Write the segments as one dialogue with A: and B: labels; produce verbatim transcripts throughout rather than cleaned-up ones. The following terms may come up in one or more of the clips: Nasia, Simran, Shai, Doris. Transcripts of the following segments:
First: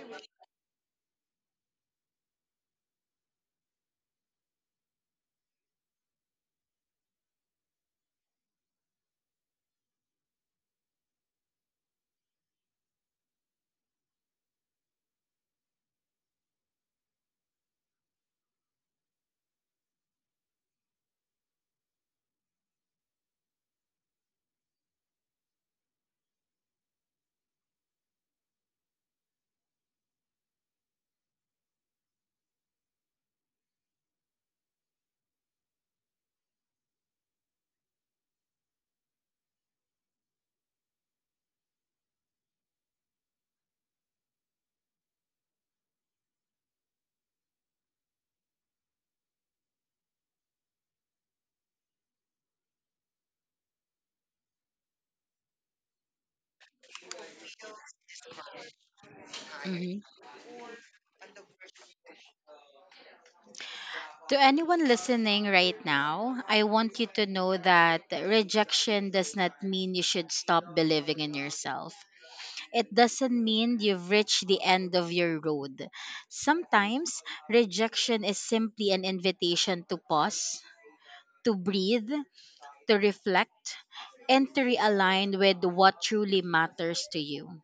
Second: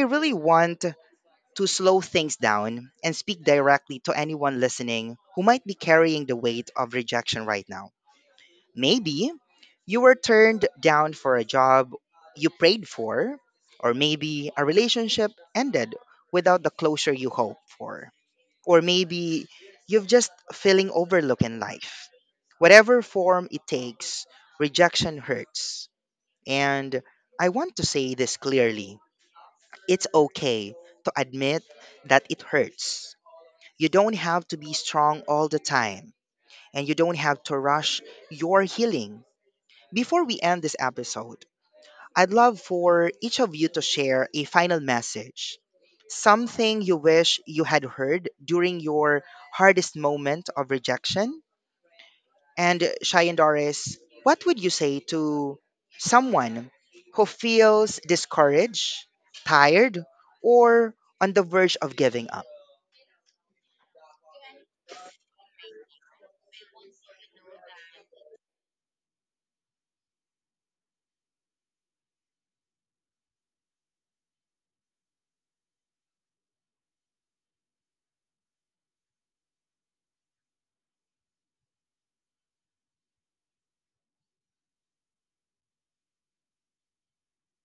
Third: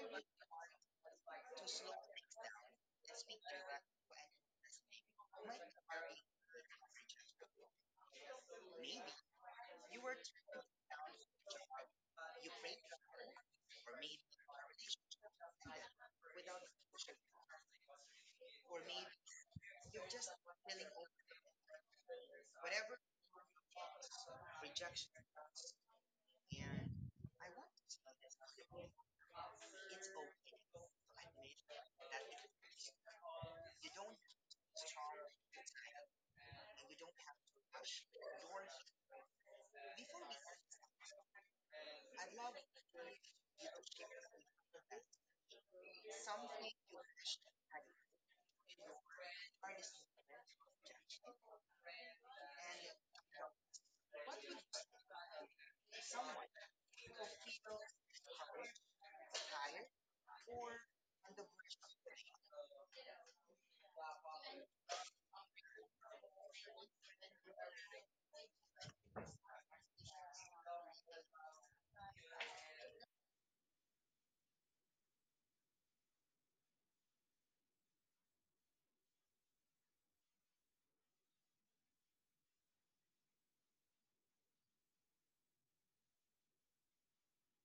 A: really want to slow things down and speak directly to anyone listening who might be carrying the weight of rejection right now. Maybe you were turned down for a job you prayed for, or maybe a relationship ended without the closure you hoped for, or maybe you've just feeling overlooked in life. Whatever form it takes, rejection hurts. And I want to say this clearly. It's okay to admit that it hurts. You don't have to be strong all the time, and you don't have to rush your healing. Before we end this episode, I'd love for each of you to share a final message, something you wish you had heard during your hardest moment of rejection. And Shai and Doris, what would you say to someone who feels discouraged, tired,
B: Mhm.
A: or on the verge of giving up?
B: To anyone listening right now, I want you to know that rejection does not mean you should stop believing in yourself. It doesn't mean you've reached the end of your road. Sometimes, rejection is simply an invitation to pause, to breathe, to reflect, and to realign with what truly matters to you.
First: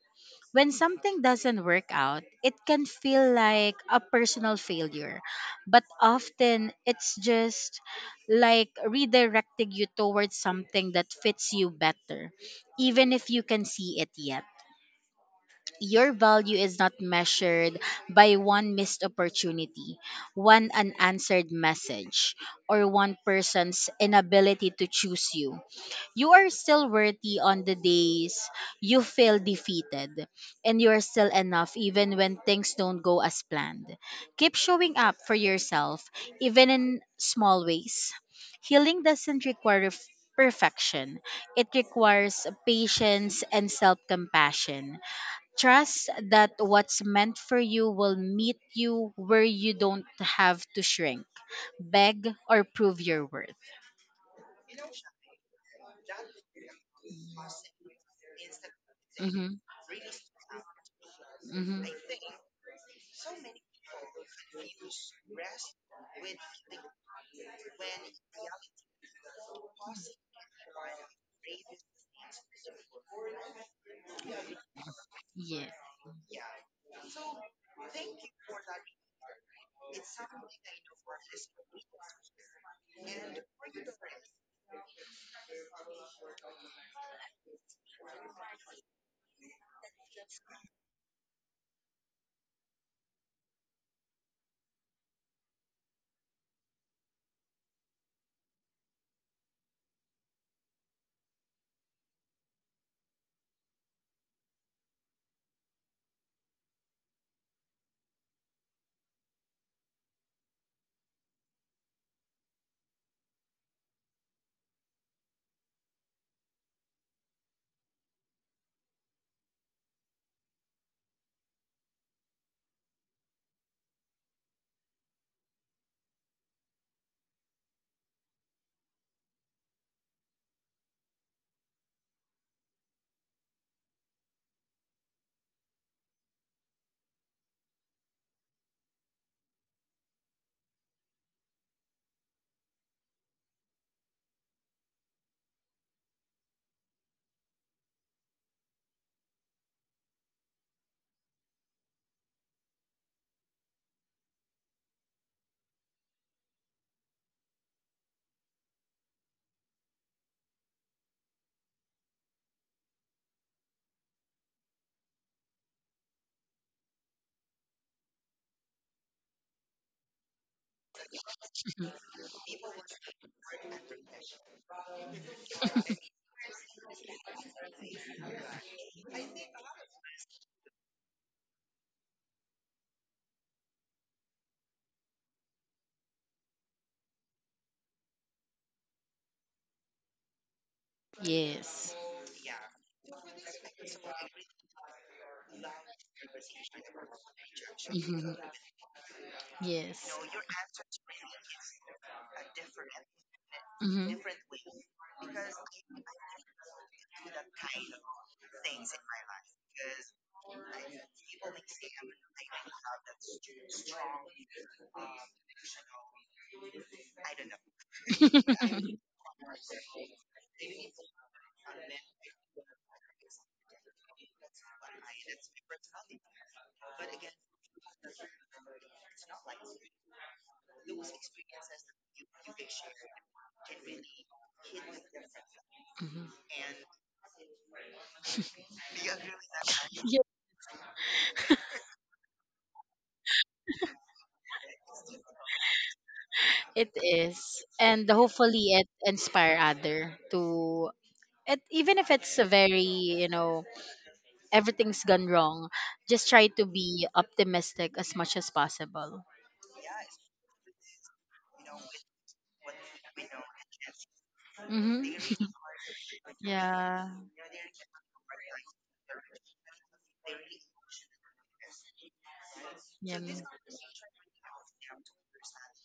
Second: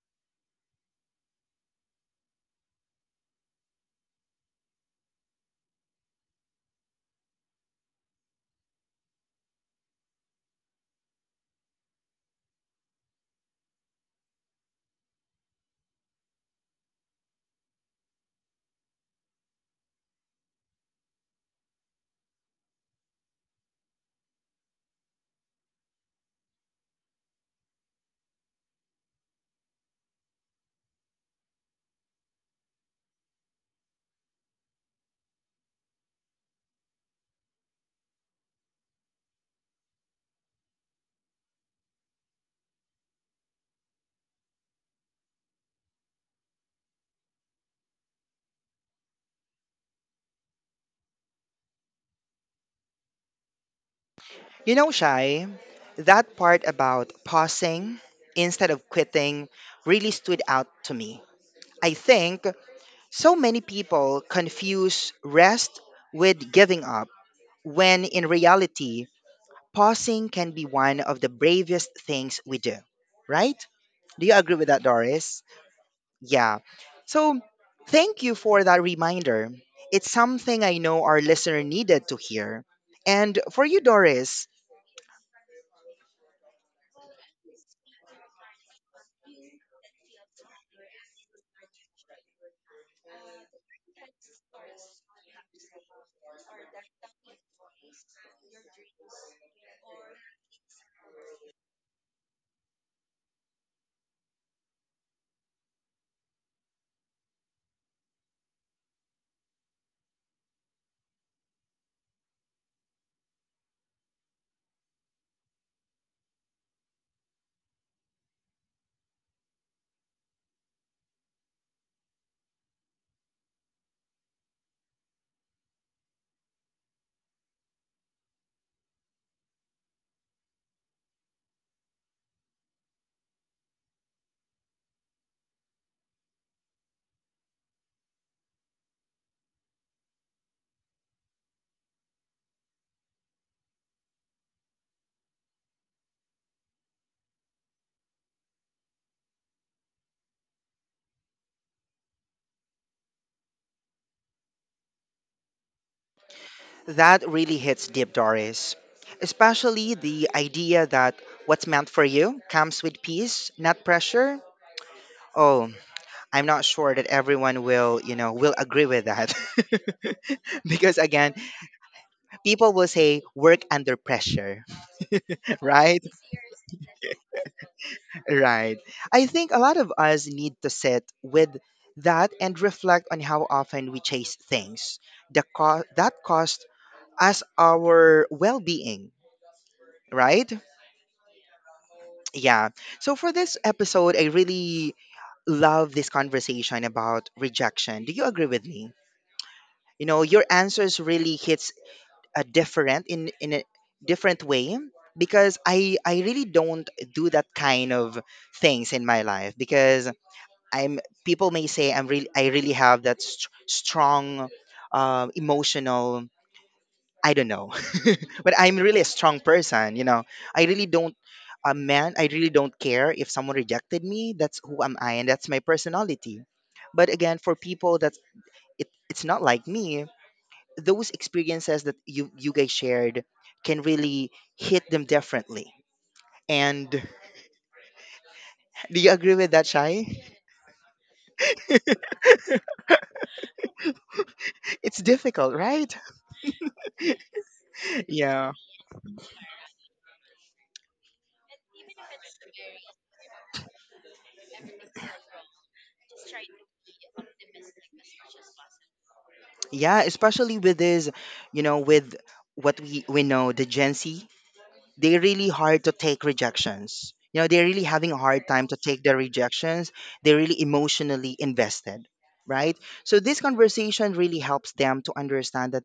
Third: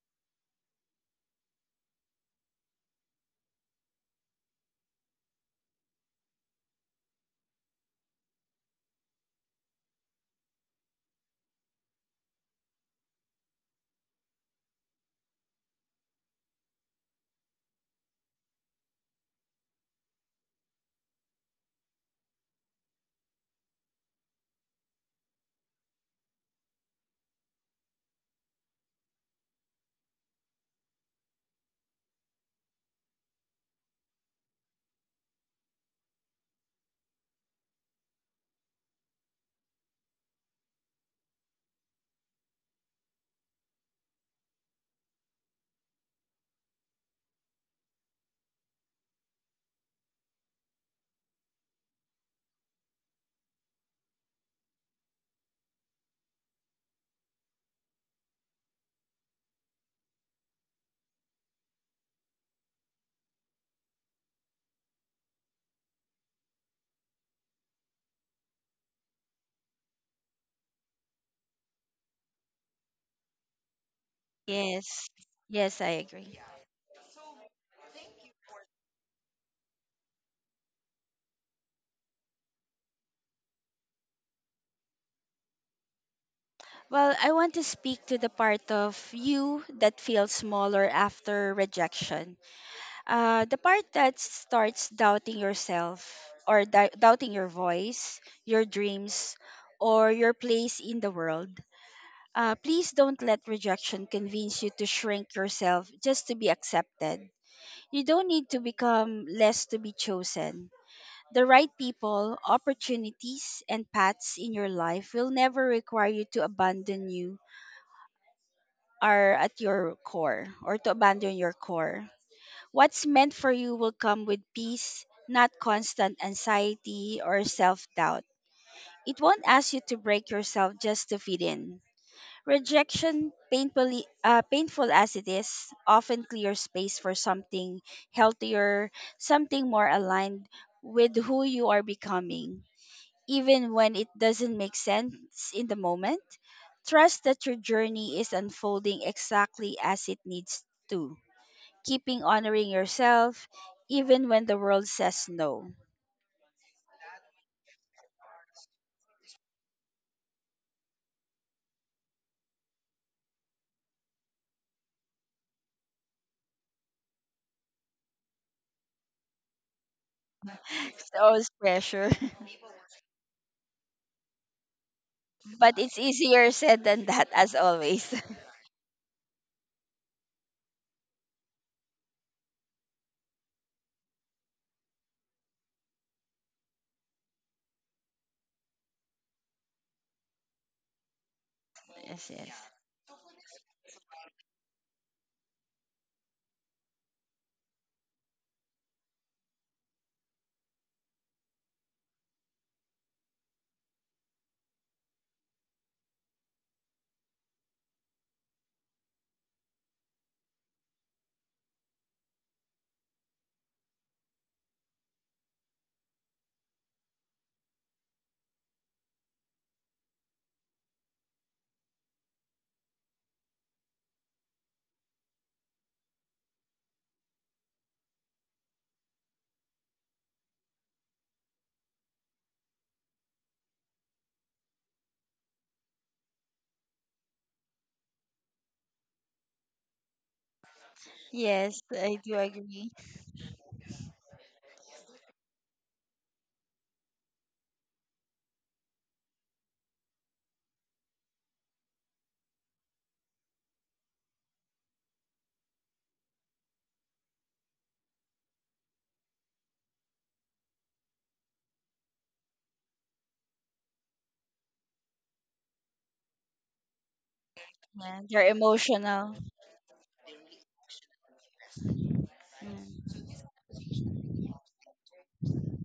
B: When something doesn't work out, it can feel like a personal failure. But often it's just like redirecting you towards something that fits you better, even if you can see it yet. Your value is not measured by one missed opportunity, one unanswered message, or one person's inability to choose you. You are still worthy on the days you feel defeated, and you are still enough even when things don't go as planned. Keep showing up for yourself, even in small ways. Healing doesn't require f- perfection, it requires patience and self compassion. Trust that what's meant for you will meet you where you don't have to shrink, beg, or prove your worth.
A: You know, Shai, that part about pausing instead of
B: Mm-hmm,
A: quitting really stood out to me.
B: mm-hmm.
A: I think so many people confuse rest with giving up, when in reality, pausing can be one of the bravest things we do, right? Do you agree with that,
C: Yes.
A: Doris?
B: Yeah.
C: Yes, I agree.
A: Yeah. So, thank you for that reminder. It's something I know our listener needed to hear. And for you, Doris,
C: Well, I want to speak to the part of you that feels smaller after rejection. Uh, the part that starts doubting yourself or dou- doubting your voice, your dreams, or your place in the world. Uh, please don't let rejection convince you to shrink yourself just to be accepted. You don't need to become less to be chosen. The right people, opportunities, and paths in your life will never require you to abandon you are at your core or to abandon your core. What's meant for you will come with peace, not constant anxiety or self-doubt. It won't ask you to break yourself just to fit in. Rejection, painfully, uh, painful as it is, often clears space for something healthier, something more aligned with who you are becoming, even when it doesn't make sense in the moment. Trust that your journey is unfolding exactly as it needs to, keeping honoring yourself even when the world says no.
A: that really hits deep, Doris. Especially the idea that what's meant for you comes with peace, not pressure. Oh, I'm not sure that everyone will, you know, will agree with that. Because
C: It's
A: again,
C: always pressure,
A: people will say work under pressure,
C: but it's
A: right?
C: easier said than that, as always.
A: Right. I think a lot of us need to sit with that and reflect on how often we chase things. The cost that cost us our well-being, right?
B: Yes.
C: Yes,
A: Yeah. So for this episode, I really love this conversation about rejection. Do you
B: Hmm.
A: agree with me? You
B: Yes.
A: know, your answers really hits uh, different in in a
B: Hmm.
A: different way because I I really don't do that kind of things in my life because I'm, people may say I'm really, I really have that st- strong uh, emotional, I don't know. But I'm really a strong person, you know. I really don't, a man, I really don't care if someone rejected me. That's who am I, and that's my personality. But again, for people that, it, it's not like me, those experiences that you you guys shared can really hit them differently.
B: Hmm.
A: And do you agree with that, Shai?
B: Yeah,
C: yes, yes, I do agree.
A: It's difficult, right?
B: it is, and
A: Yeah.
B: hopefully it inspire other to. It, even if it's a very you know everything's gone wrong, just try to be optimistic as much as possible.
A: Yeah, especially with this, you know, with what we we know, the Gen Z,
B: Hmm.
A: they really hard to take
B: Yeah.
A: rejections. You know, they're really having a
C: Yeah, they're
A: hard time to take their
C: emotional.
A: rejections. They're really emotionally invested,
C: Mm.
A: right?
B: Yeah.
A: So this conversation really helps them to understand that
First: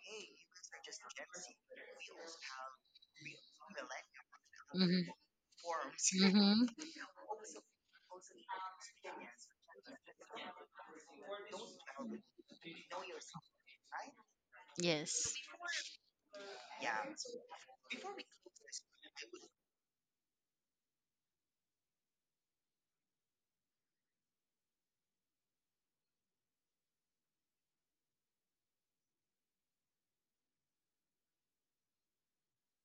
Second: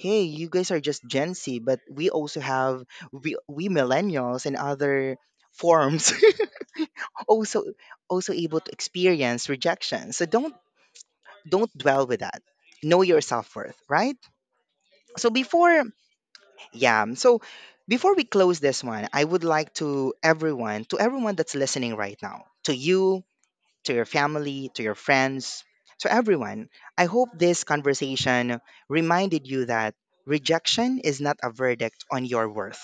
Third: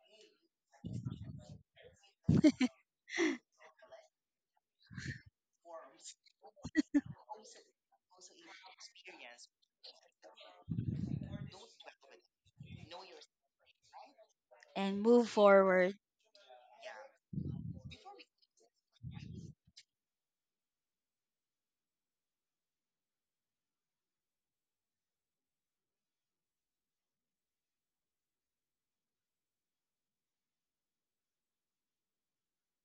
A: hey, you guys are just Gen Z, but we also have, we, we millennials and
B: Hmm.
A: other forms
B: Hmm.
A: also also able to experience rejection. So don't don't dwell with that. Know your self-worth, right?
C: And move
A: So
B: Yes.
A: before,
C: forward.
A: yeah. um, So before we close this one, I would like to everyone, to everyone that's listening right now, to you, to your family, to your friends, to everyone, I hope this conversation reminded you that rejection is not a verdict on your worth.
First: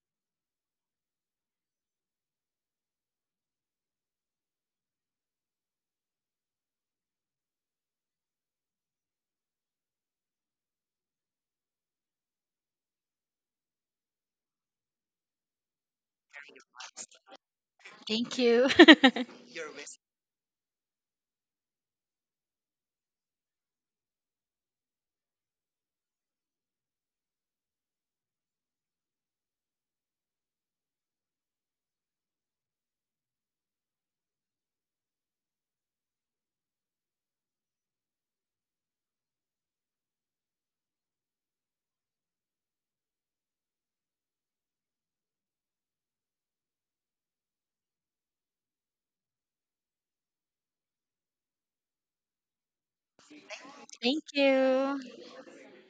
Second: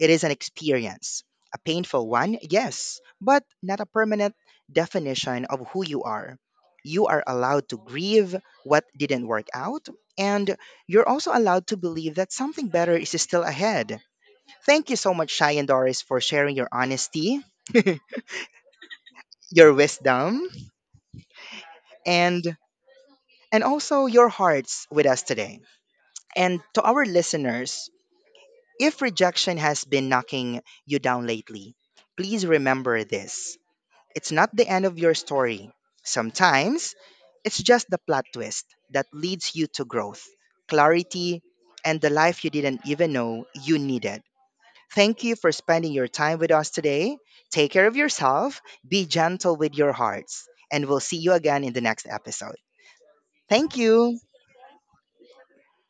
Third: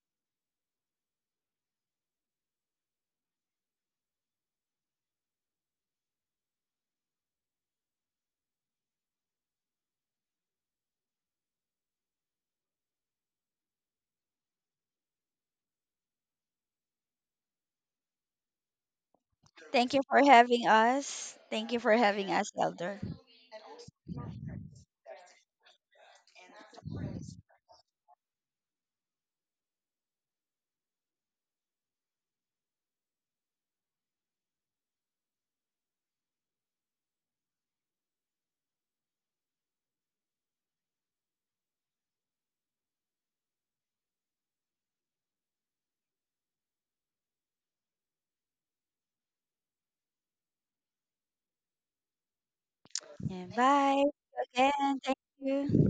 A: It is an experience, a painful one, yes, but not a permanent definition of who you are. You are allowed to grieve what didn't work out, and you're also allowed to believe that something better is still ahead. Thank you so much, Shai and Doris, for sharing your honesty,
B: Thank you.
A: your
C: Thank you for
A: wisdom,
C: having us. Thank you for having us,
A: and
C: Elder.
A: and also your hearts with us today. And to our listeners, if rejection has been knocking you down lately, please remember this. It's not the end of your story. Sometimes it's just the plot twist that leads you to growth, clarity, and the life you didn't even know you needed. Thank you for spending your time with us today. Take care of yourself, be gentle with your hearts, and we'll see you again in the next episode.
C: And
A: Thank
C: bye
A: you.
B: Thank
C: again.
B: you.
C: Thank you.